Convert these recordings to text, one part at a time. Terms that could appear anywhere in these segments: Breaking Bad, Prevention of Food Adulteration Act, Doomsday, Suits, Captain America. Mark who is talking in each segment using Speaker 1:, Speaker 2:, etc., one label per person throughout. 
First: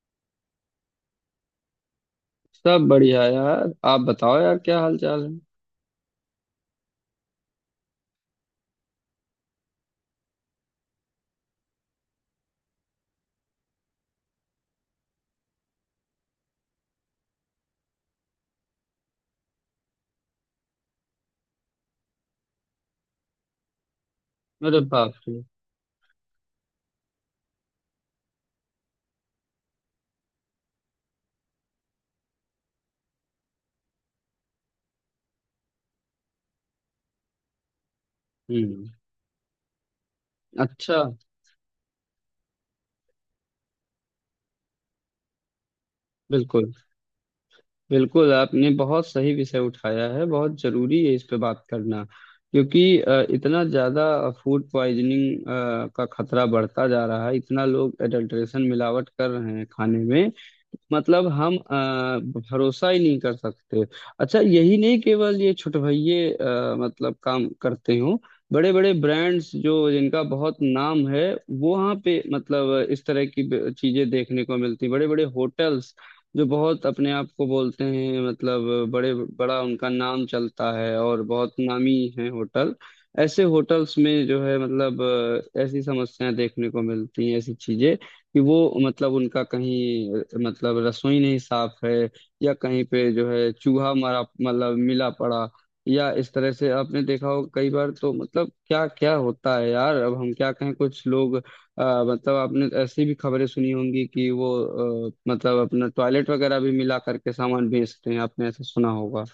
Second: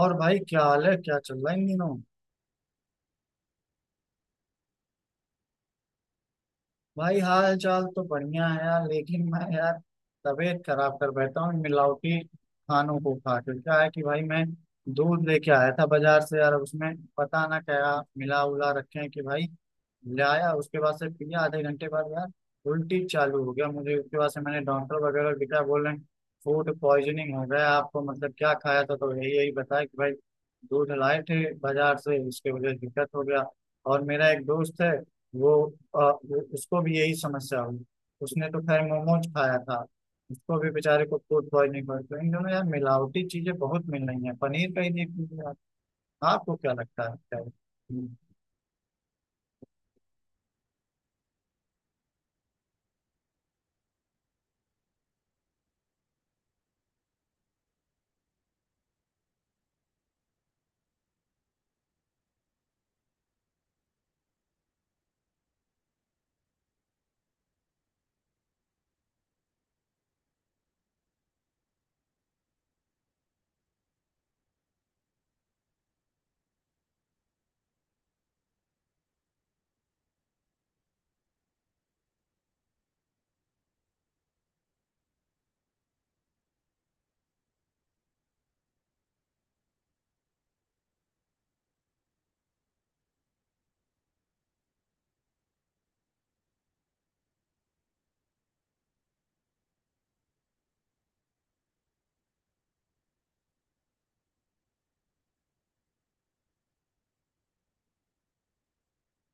Speaker 1: और भाई, क्या हाल है? क्या चल रहा है इन दिनों?
Speaker 2: सब बढ़िया यार, आप बताओ यार क्या हाल चाल है।
Speaker 1: भाई, हाल चाल तो बढ़िया है यार, लेकिन मैं यार तबीयत खराब कर बैठा हूँ इन मिलावटी खानों को खा के। क्या है कि भाई, मैं दूध लेके आया था बाजार से यार, उसमें पता ना क्या मिला उला रखे हैं। कि भाई, लाया, उसके बाद से पिया, आधे घंटे बाद यार उल्टी चालू हो गया मुझे। उसके बाद से मैंने
Speaker 2: अरे
Speaker 1: डॉक्टर
Speaker 2: बाप
Speaker 1: वगैरह को
Speaker 2: रे।
Speaker 1: दिखाया, बोल रहे हैं फूड पॉइजनिंग हो गया आपको। मतलब क्या खाया था, तो यही यही बताया कि भाई दूध लाए थे बाजार से, उसके वजह से दिक्कत हो गया। और मेरा एक दोस्त है, वो, वो उसको भी यही समस्या हुई। उसने तो खैर
Speaker 2: हम्म।
Speaker 1: मोमोज खाया था। उसको भी
Speaker 2: अच्छा।
Speaker 1: बेचारे को फूड पॉइजनिंग हो गई। तो इन दोनों यार मिलावटी चीजें बहुत मिल रही हैं, पनीर का ही देख लीजिए आप। आपको
Speaker 2: बिल्कुल।
Speaker 1: क्या लगता है, क्या है?
Speaker 2: बिल्कुल आपने बहुत सही विषय उठाया है, बहुत जरूरी है इस पे बात करना क्योंकि इतना ज्यादा फूड पॉइजनिंग का खतरा बढ़ता जा रहा है, इतना लोग एडल्ट्रेशन मिलावट कर रहे हैं खाने में। मतलब हम भरोसा ही नहीं कर सकते। अच्छा यही नहीं, केवल ये छुटभइये मतलब काम करते हो, बड़े बड़े ब्रांड्स जो जिनका बहुत नाम है वो वहाँ पे मतलब इस तरह की चीजें देखने को मिलती, बड़े बड़े होटल्स जो बहुत अपने आप को बोलते हैं मतलब बड़े बड़ा उनका नाम चलता है और बहुत नामी है होटल। ऐसे होटल्स में जो है मतलब ऐसी समस्याएं देखने को मिलती हैं, ऐसी चीजें कि वो मतलब उनका कहीं मतलब रसोई नहीं साफ है, या कहीं पे जो है चूहा मरा मतलब मिला पड़ा, या इस तरह से आपने देखा हो कई बार तो मतलब क्या क्या होता है यार, अब हम क्या कहें। कुछ लोग मतलब आपने ऐसी भी खबरें सुनी होंगी कि वो मतलब अपना टॉयलेट वगैरह भी मिला करके सामान बेचते हैं, आपने ऐसा सुना होगा।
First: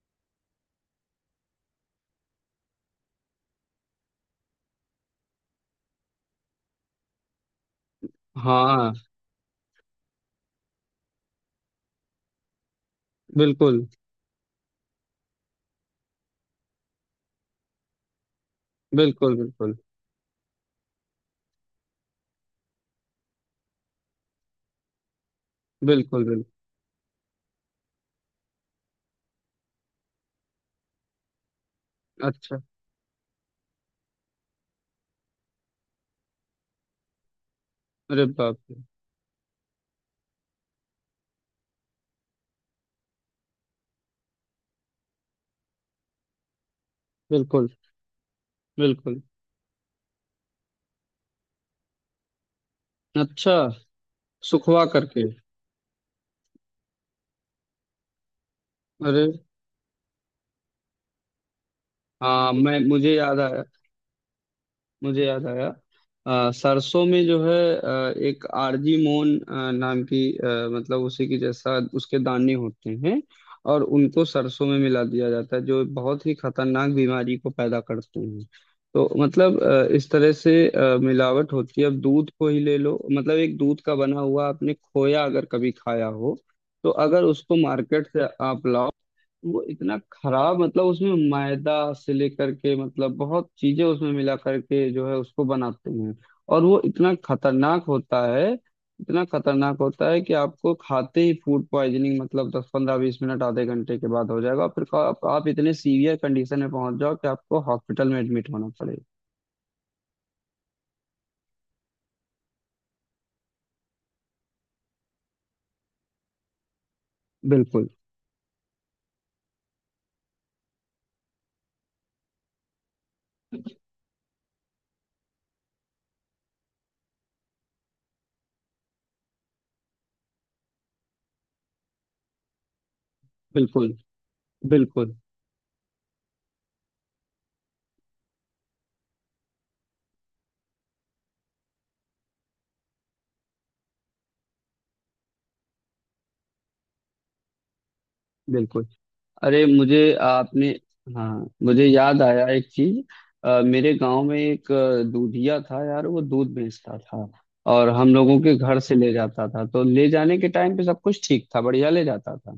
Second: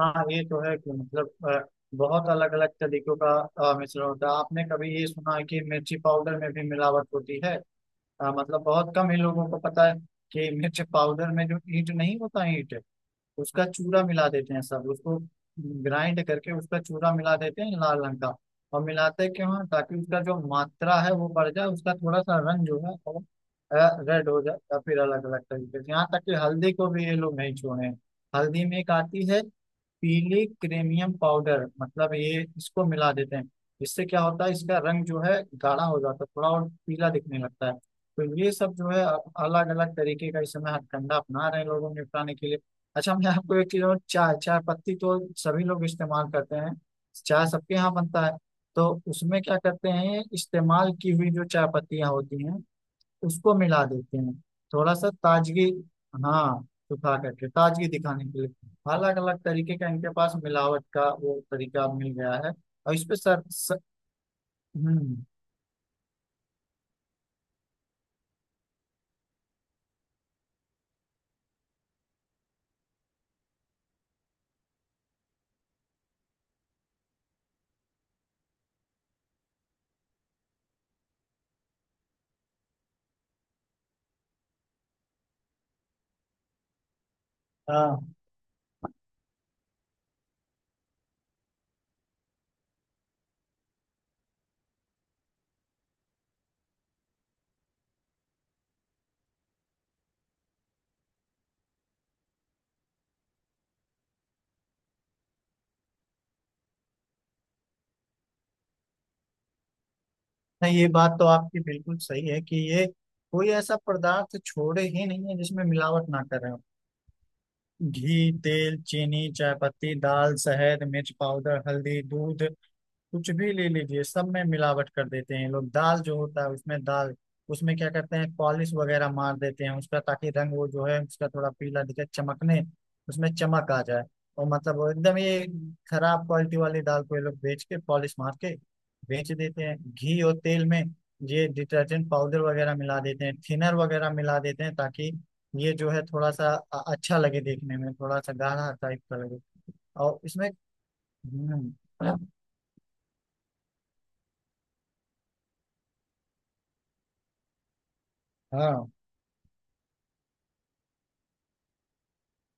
Speaker 1: हाँ, ये तो है कि बहुत अलग अलग तरीकों का मिश्रण होता है। आपने कभी ये सुना है कि मिर्ची पाउडर में भी मिलावट होती है? मतलब
Speaker 2: हाँ।
Speaker 1: बहुत कम ही लोगों को पता है कि मिर्च पाउडर में जो ईंट नहीं होता, ईंट उसका
Speaker 2: बिल्कुल।
Speaker 1: चूरा मिला देते हैं। सब उसको ग्राइंड करके उसका चूरा मिला देते हैं लाल रंग का। और मिलाते
Speaker 2: बिल्कुल।
Speaker 1: क्यों हैं?
Speaker 2: बिल्कुल।
Speaker 1: ताकि उसका जो मात्रा है वो बढ़ जाए, उसका थोड़ा सा रंग जो है वो रेड हो जाए, या फिर अलग अलग तरीके से। यहाँ
Speaker 2: बिल्कुल।
Speaker 1: तक कि
Speaker 2: बिल्कुल।
Speaker 1: हल्दी को भी ये लोग नहीं छोड़े हैं। हल्दी में एक आती है पीली क्रेमियम पाउडर, मतलब ये
Speaker 2: अच्छा।
Speaker 1: इसको मिला देते हैं। इससे क्या होता है, इसका रंग जो है गाढ़ा हो जाता है, थोड़ा और पीला दिखने लगता है।
Speaker 2: अरे
Speaker 1: तो ये
Speaker 2: बाप
Speaker 1: सब
Speaker 2: रे।
Speaker 1: जो है अलग अलग तरीके का इस समय हथकंडा अपना रहे हैं लोगों को निपटाने के लिए। अच्छा, मैं आपको एक चीज और, चाय चाय पत्ती तो सभी लोग इस्तेमाल करते हैं, चाय
Speaker 2: बिल्कुल
Speaker 1: सबके यहाँ बनता है। तो
Speaker 2: बिल्कुल।
Speaker 1: उसमें क्या करते हैं, इस्तेमाल की हुई जो चाय पत्तियाँ होती हैं
Speaker 2: अच्छा।
Speaker 1: उसको मिला देते हैं
Speaker 2: सुखवा
Speaker 1: थोड़ा सा
Speaker 2: करके।
Speaker 1: ताजगी। हाँ, सुखा करके ताजगी दिखाने के लिए। अलग
Speaker 2: अरे।
Speaker 1: अलग तरीके का इनके पास मिलावट का वो तरीका मिल गया है।
Speaker 2: हाँ मैं
Speaker 1: और इस
Speaker 2: मुझे
Speaker 1: पे
Speaker 2: याद
Speaker 1: सर,
Speaker 2: आया।
Speaker 1: सर। हम्म।
Speaker 2: मुझे याद आया, सरसों में जो है एक आरजी मोन नाम की, मतलब उसी की जैसा उसके दाने होते हैं और उनको सरसों में मिला दिया जाता है जो बहुत ही खतरनाक बीमारी को पैदा करते हैं। तो मतलब इस तरह से मिलावट होती है। अब दूध को ही ले लो, मतलब एक दूध का बना हुआ आपने खोया अगर कभी खाया हो, तो अगर उसको मार्केट
Speaker 1: हाँ।
Speaker 2: से आप लाओ वो इतना खराब, मतलब उसमें मैदा से लेकर के मतलब बहुत चीजें उसमें मिला करके जो है उसको बनाते हैं। और वो इतना खतरनाक होता है, इतना खतरनाक होता है कि आपको खाते ही फूड पॉइजनिंग मतलब 10 15 20 मिनट, आधे घंटे के बाद हो जाएगा और फिर आप इतने सीवियर कंडीशन में पहुंच जाओ कि आपको हॉस्पिटल में एडमिट होना पड़ेगा।
Speaker 1: नहीं, ये बात तो आपकी बिल्कुल सही है कि ये कोई ऐसा पदार्थ छोड़े ही नहीं है जिसमें मिलावट ना करें।
Speaker 2: बिल्कुल।
Speaker 1: घी, तेल, चीनी, चायपत्ती, दाल, शहद, मिर्च पाउडर, हल्दी, दूध, कुछ भी ले लीजिए, सब में मिलावट कर देते हैं लोग। दाल जो होता है, उसमें दाल उसमें क्या करते हैं पॉलिश वगैरह मार देते हैं उसका, ताकि रंग वो जो है उसका थोड़ा पीला दिखे, चमकने उसमें चमक आ
Speaker 2: बिल्कुल।
Speaker 1: जाए। और मतलब वो
Speaker 2: बिल्कुल।
Speaker 1: एकदम ये खराब क्वालिटी वाली दाल को ये लोग बेच के पॉलिश मार के बेच देते हैं। घी और तेल में ये डिटर्जेंट पाउडर वगैरह मिला देते हैं, थिनर वगैरह मिला देते हैं, ताकि ये जो है थोड़ा सा अच्छा लगे देखने में, थोड़ा सा गाढ़ा
Speaker 2: बिल्कुल।
Speaker 1: टाइप का लगे।
Speaker 2: अरे मुझे
Speaker 1: और इसमें
Speaker 2: आपने, हाँ
Speaker 1: हम्म,
Speaker 2: मुझे याद आया एक चीज। मेरे गांव में एक दूधिया था यार, वो दूध बेचता था और हम लोगों के घर
Speaker 1: हाँ,
Speaker 2: से ले जाता था, तो ले जाने के टाइम पे सब कुछ ठीक था, बढ़िया ले जाता था।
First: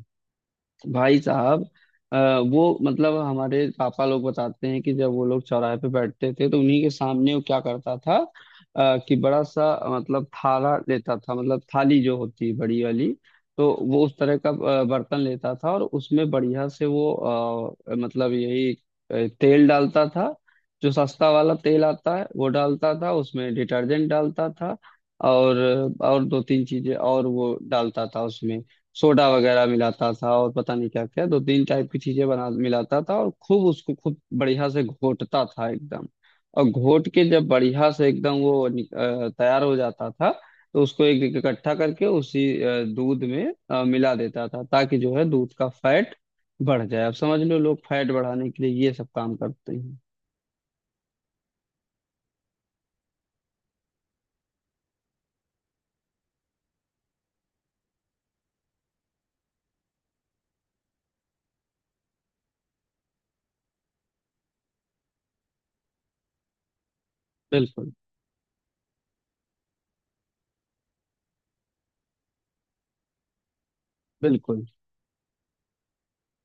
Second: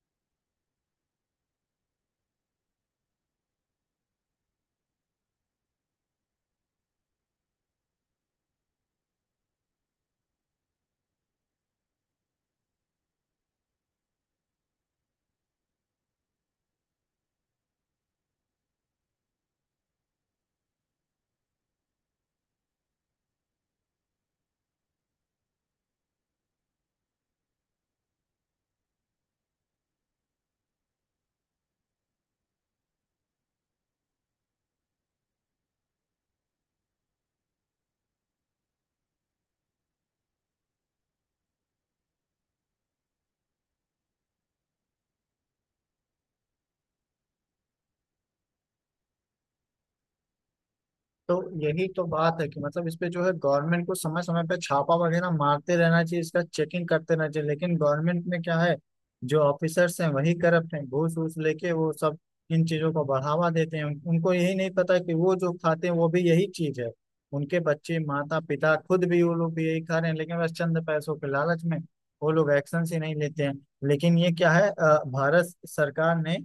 Speaker 2: भाई साहब, अ, वो मतलब हमारे पापा लोग बताते हैं कि जब वो लोग चौराहे पे बैठते थे तो उन्हीं के सामने वो क्या करता था, कि बड़ा सा मतलब थाला लेता था, मतलब थाली जो होती है बड़ी वाली, तो वो उस तरह का बर्तन लेता था और उसमें बढ़िया से वो मतलब यही तेल डालता था, जो सस्ता वाला तेल आता है वो डालता था, उसमें डिटर्जेंट डालता था और और दो तीन चीजें और वो डालता था उसमें, सोडा वगैरह मिलाता था और पता नहीं क्या क्या दो तीन टाइप की चीजें बना मिलाता था और खूब उसको खूब बढ़िया से घोटता था एकदम। और घोट के जब बढ़िया से एकदम वो तैयार हो जाता था, तो उसको एक एक इकट्ठा करके उसी दूध में मिला देता था ताकि जो है दूध का फैट बढ़ जाए। अब समझ लो, लोग फैट बढ़ाने के लिए ये सब काम करते हैं।
Speaker 1: तो यही तो बात है कि मतलब इस पे जो है गवर्नमेंट को समय समय पे छापा वगैरह मारते रहना चाहिए, इसका चेकिंग करते रहना चाहिए। लेकिन गवर्नमेंट में क्या है, जो ऑफिसर्स हैं वही करप्ट हैं, घूस वूस लेके वो सब इन चीजों को बढ़ावा देते हैं। उनको यही नहीं पता कि वो जो खाते हैं वो भी यही चीज है, उनके
Speaker 2: बिल्कुल।
Speaker 1: बच्चे, माता पिता खुद भी, वो लोग भी यही खा रहे हैं, लेकिन बस चंद पैसों के लालच में वो लोग एक्शन ही नहीं लेते हैं। लेकिन ये क्या
Speaker 2: बिल्कुल।
Speaker 1: है, भारत सरकार ने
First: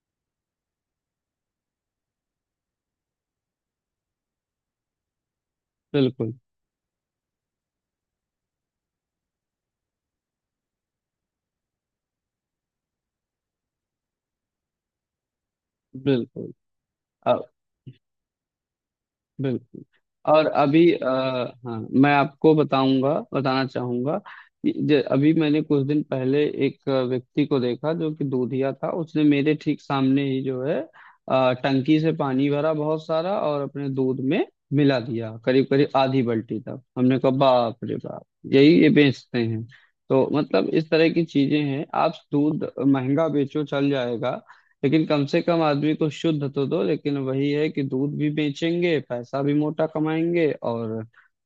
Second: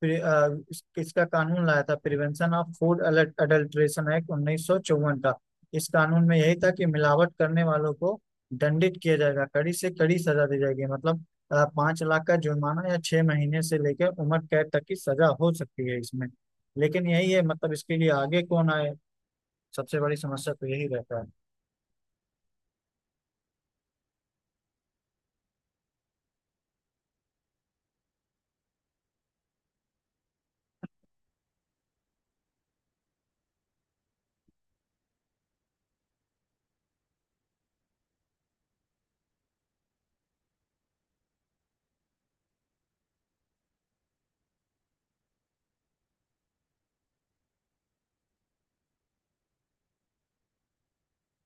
Speaker 1: फिर किसका कानून लाया था? Prevention of food adulteration act 1954 का। इस कानून
Speaker 2: बिल्कुल।
Speaker 1: में यही था कि मिलावट करने वालों को दंडित किया जाएगा, कड़ी से कड़ी सजा दी जाएगी। मतलब 5 लाख का जुर्माना या 6 महीने से लेकर उम्र कैद तक की सजा हो सकती है इसमें।
Speaker 2: बिल्कुल।
Speaker 1: लेकिन यही है,
Speaker 2: अब
Speaker 1: मतलब इसके लिए आगे कौन आए,
Speaker 2: बिल्कुल।
Speaker 1: सबसे बड़ी
Speaker 2: और
Speaker 1: समस्या तो यही
Speaker 2: अभी
Speaker 1: रहता है।
Speaker 2: हाँ मैं आपको बताऊंगा, बताना चाहूंगा कि अभी मैंने कुछ दिन पहले एक व्यक्ति को देखा जो कि दूधिया था। उसने मेरे ठीक सामने ही जो है टंकी से पानी भरा बहुत सारा और अपने दूध में मिला दिया, करीब करीब आधी बाल्टी तक। हमने कहा बाप रे बाप, यही ये बेचते हैं। तो मतलब इस तरह की चीजें हैं। आप दूध महंगा बेचो चल जाएगा, लेकिन कम से कम आदमी को शुद्ध तो दो, लेकिन वही है कि दूध भी बेचेंगे पैसा भी मोटा कमाएंगे। और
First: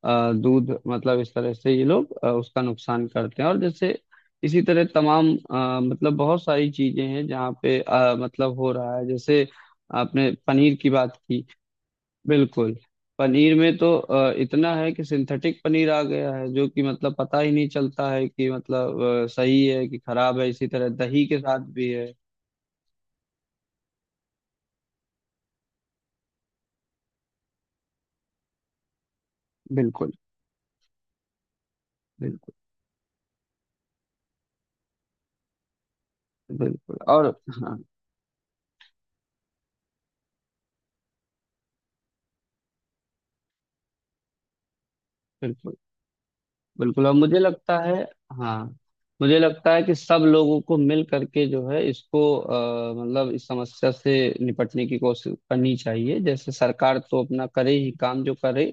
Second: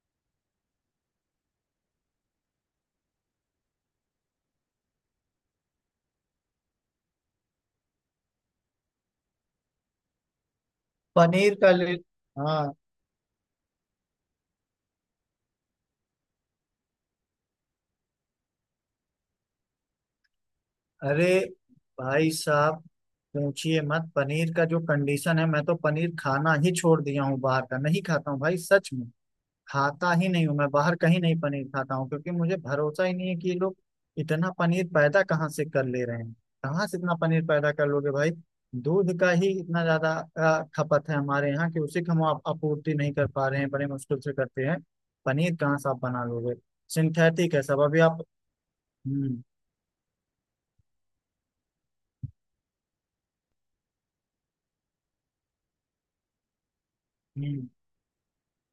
Speaker 2: दूध मतलब इस तरह से ये लोग उसका नुकसान करते हैं। और जैसे इसी तरह तमाम मतलब बहुत सारी चीजें हैं जहाँ पे मतलब हो रहा है, जैसे आपने पनीर की बात की।
Speaker 1: पनीर का ले, हाँ।
Speaker 2: बिल्कुल। पनीर में तो इतना है कि सिंथेटिक पनीर आ गया है जो कि मतलब पता ही नहीं चलता है कि मतलब सही है कि खराब है, इसी तरह दही
Speaker 1: अरे
Speaker 2: के साथ भी है।
Speaker 1: भाई साहब, पूछिए मत। पनीर का जो कंडीशन है, मैं तो पनीर खाना ही छोड़ दिया हूँ, बाहर का नहीं खाता हूँ भाई, सच में
Speaker 2: बिल्कुल।
Speaker 1: खाता ही नहीं हूँ मैं, बाहर कहीं नहीं पनीर खाता हूँ, क्योंकि
Speaker 2: बिल्कुल।
Speaker 1: मुझे भरोसा ही नहीं है कि ये लोग इतना पनीर पैदा कहाँ से कर ले रहे हैं। कहाँ से
Speaker 2: बिल्कुल
Speaker 1: इतना
Speaker 2: और
Speaker 1: पनीर पैदा
Speaker 2: हाँ
Speaker 1: कर लोगे भाई? दूध का ही इतना ज्यादा खपत है हमारे यहाँ कि उसी का हम आपूर्ति नहीं कर पा रहे हैं, बड़े मुश्किल से करते हैं, पनीर
Speaker 2: बिल्कुल।
Speaker 1: कहाँ से आप बना लोगे?
Speaker 2: बिल्कुल और मुझे
Speaker 1: सिंथेटिक है
Speaker 2: लगता
Speaker 1: सब
Speaker 2: है,
Speaker 1: अभी आप।
Speaker 2: हाँ मुझे
Speaker 1: हम्म।
Speaker 2: लगता है कि सब लोगों को मिल करके जो है इसको मतलब इस समस्या से निपटने की कोशिश करनी चाहिए। जैसे सरकार तो अपना
Speaker 1: हम्म।
Speaker 2: करे ही काम जो करे,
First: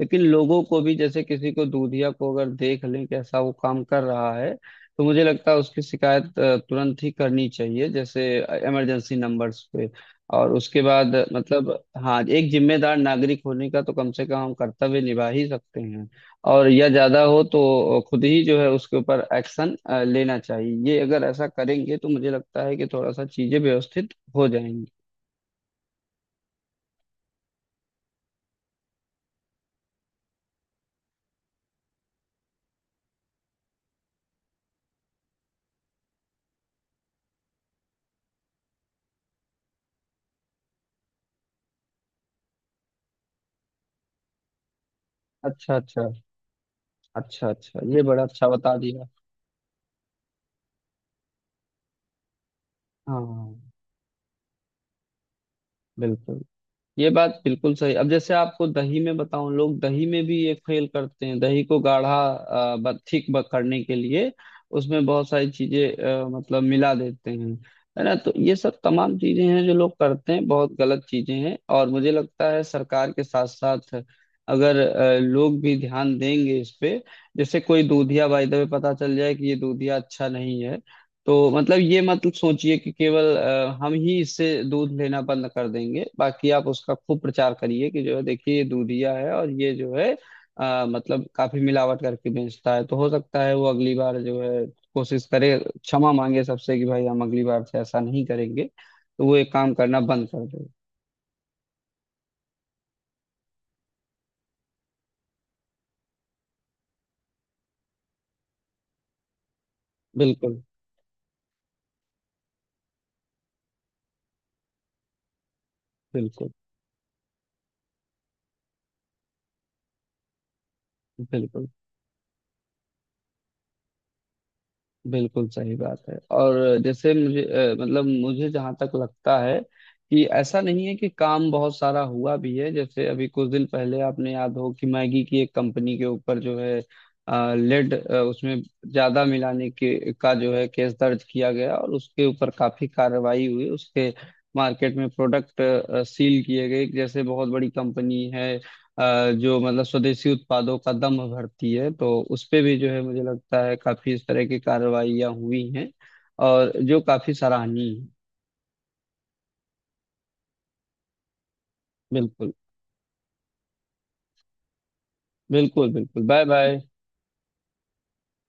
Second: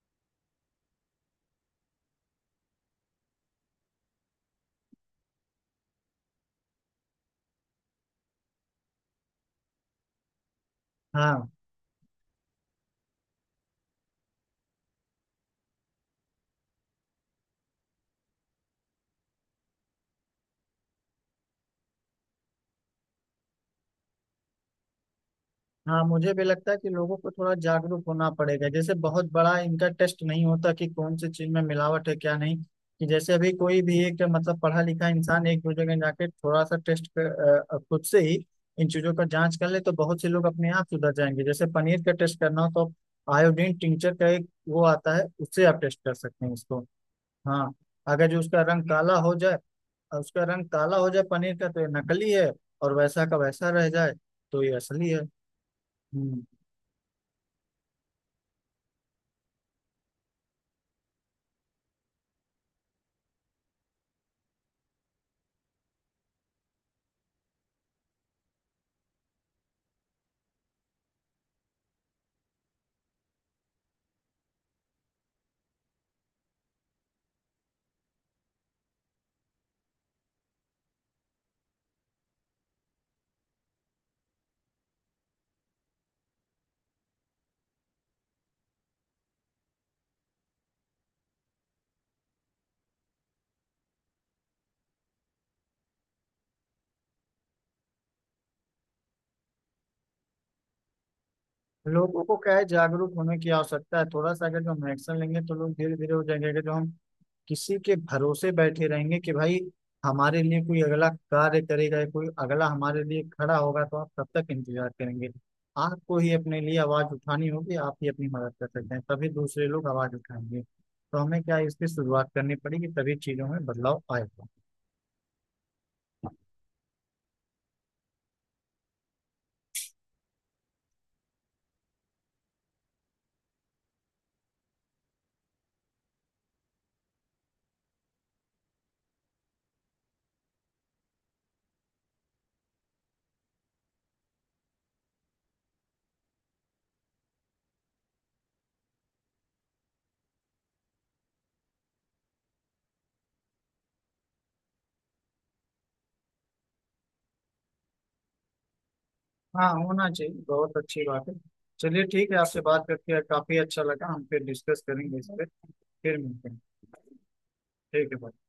Speaker 2: लेकिन लोगों को भी, जैसे किसी को दूधिया को अगर देख लें कि ऐसा वो काम कर रहा है, तो मुझे लगता है उसकी शिकायत तुरंत ही करनी चाहिए, जैसे इमरजेंसी नंबर्स पे। और उसके बाद
Speaker 1: हाँ।
Speaker 2: मतलब, हाँ एक जिम्मेदार नागरिक होने का तो कम से कम हम कर्तव्य निभा ही सकते हैं। और या ज्यादा हो तो खुद ही जो है उसके ऊपर एक्शन लेना चाहिए। ये अगर ऐसा करेंगे तो मुझे लगता है कि थोड़ा सा चीजें व्यवस्थित हो जाएंगी।
Speaker 1: हाँ, मुझे भी लगता है कि लोगों को थोड़ा जागरूक होना पड़ेगा। जैसे बहुत बड़ा इनका टेस्ट नहीं होता कि कौन सी चीज में मिलावट है, क्या नहीं। कि जैसे अभी कोई भी एक मतलब पढ़ा लिखा इंसान एक दो जगह जाके थोड़ा सा खुद से ही इन चीजों का जांच कर ले, तो बहुत से लोग अपने आप सुधर जाएंगे। जैसे पनीर का टेस्ट करना हो तो आयोडीन टिंचर का एक वो आता है, उससे आप
Speaker 2: अच्छा
Speaker 1: टेस्ट
Speaker 2: अच्छा।
Speaker 1: कर सकते हैं उसको।
Speaker 2: अच्छा
Speaker 1: हाँ,
Speaker 2: अच्छा, ये बड़ा
Speaker 1: अगर जो
Speaker 2: अच्छा
Speaker 1: उसका
Speaker 2: बता
Speaker 1: रंग
Speaker 2: दिया।
Speaker 1: काला हो जाए, उसका रंग काला हो जाए पनीर का, तो ये नकली है, और वैसा का
Speaker 2: हाँ।
Speaker 1: वैसा रह जाए तो ये असली है।
Speaker 2: बिल्कुल।
Speaker 1: हम्म।
Speaker 2: ये बात बिल्कुल सही। अब जैसे आपको दही में बताऊं, लोग दही में भी ये फेल करते हैं, दही को गाढ़ा थिक करने के लिए उसमें बहुत सारी चीजें मतलब मिला देते हैं। है ना, तो ये सब तमाम चीजें हैं जो लोग करते हैं, बहुत गलत चीजें हैं, और मुझे लगता है सरकार के साथ साथ अगर लोग भी ध्यान देंगे इस पे। जैसे कोई दूधिया बाय द वे पता चल जाए कि ये दूधिया अच्छा नहीं है, तो मतलब ये मतलब सोचिए कि केवल हम ही इससे दूध लेना बंद कर देंगे, बाकी आप उसका खूब प्रचार करिए कि जो है, देखिए ये दूधिया है और ये जो है मतलब काफी मिलावट करके बेचता है। तो हो सकता है वो अगली बार जो है कोशिश करे, क्षमा मांगे सबसे कि भाई हम अगली बार से ऐसा नहीं करेंगे, तो वो एक काम करना बंद कर दे।
Speaker 1: लोगों को क्या है, जागरूक होने की आवश्यकता है, थोड़ा सा अगर जो हम एक्शन लेंगे तो लोग धीरे धीरे हो जाएंगे। अगर जो हम किसी के भरोसे बैठे रहेंगे कि भाई हमारे लिए
Speaker 2: बिल्कुल।
Speaker 1: कोई अगला कार्य करेगा, या कोई अगला हमारे लिए खड़ा होगा, तो आप कब तक इंतजार करेंगे? आपको ही
Speaker 2: बिल्कुल।
Speaker 1: अपने लिए आवाज उठानी होगी, आप ही अपनी मदद कर सकते हैं, तभी दूसरे लोग आवाज उठाएंगे, तो हमें क्या है,
Speaker 2: बिल्कुल।
Speaker 1: इसकी शुरुआत करनी पड़ेगी, तभी चीजों में बदलाव आएगा।
Speaker 2: बिल्कुल सही बात है। और जैसे मुझे मतलब मुझे जहां तक लगता है कि ऐसा नहीं है, कि काम बहुत सारा हुआ भी है। जैसे अभी कुछ दिन पहले आपने याद हो कि मैगी की एक कंपनी के ऊपर जो है लेड उसमें ज्यादा मिलाने के का जो है केस दर्ज किया गया और उसके ऊपर काफी कार्रवाई हुई। उसके मार्केट में प्रोडक्ट सील किए गए, जैसे बहुत बड़ी कंपनी है, जो मतलब स्वदेशी उत्पादों का दम भरती है, तो उस पे भी जो है मुझे लगता है काफी इस तरह की कार्रवाइयाँ हुई हैं, और जो काफी सराहनीय है।
Speaker 1: हाँ, होना चाहिए, बहुत अच्छी बात है। चलिए ठीक है,
Speaker 2: बिल्कुल।
Speaker 1: आपसे बात करके काफी अच्छा लगा, हम फिर डिस्कस करेंगे इस पर,
Speaker 2: बिल्कुल।
Speaker 1: फिर
Speaker 2: बिल्कुल बाय
Speaker 1: मिलते हैं।
Speaker 2: बाय।
Speaker 1: ठीक है भाई।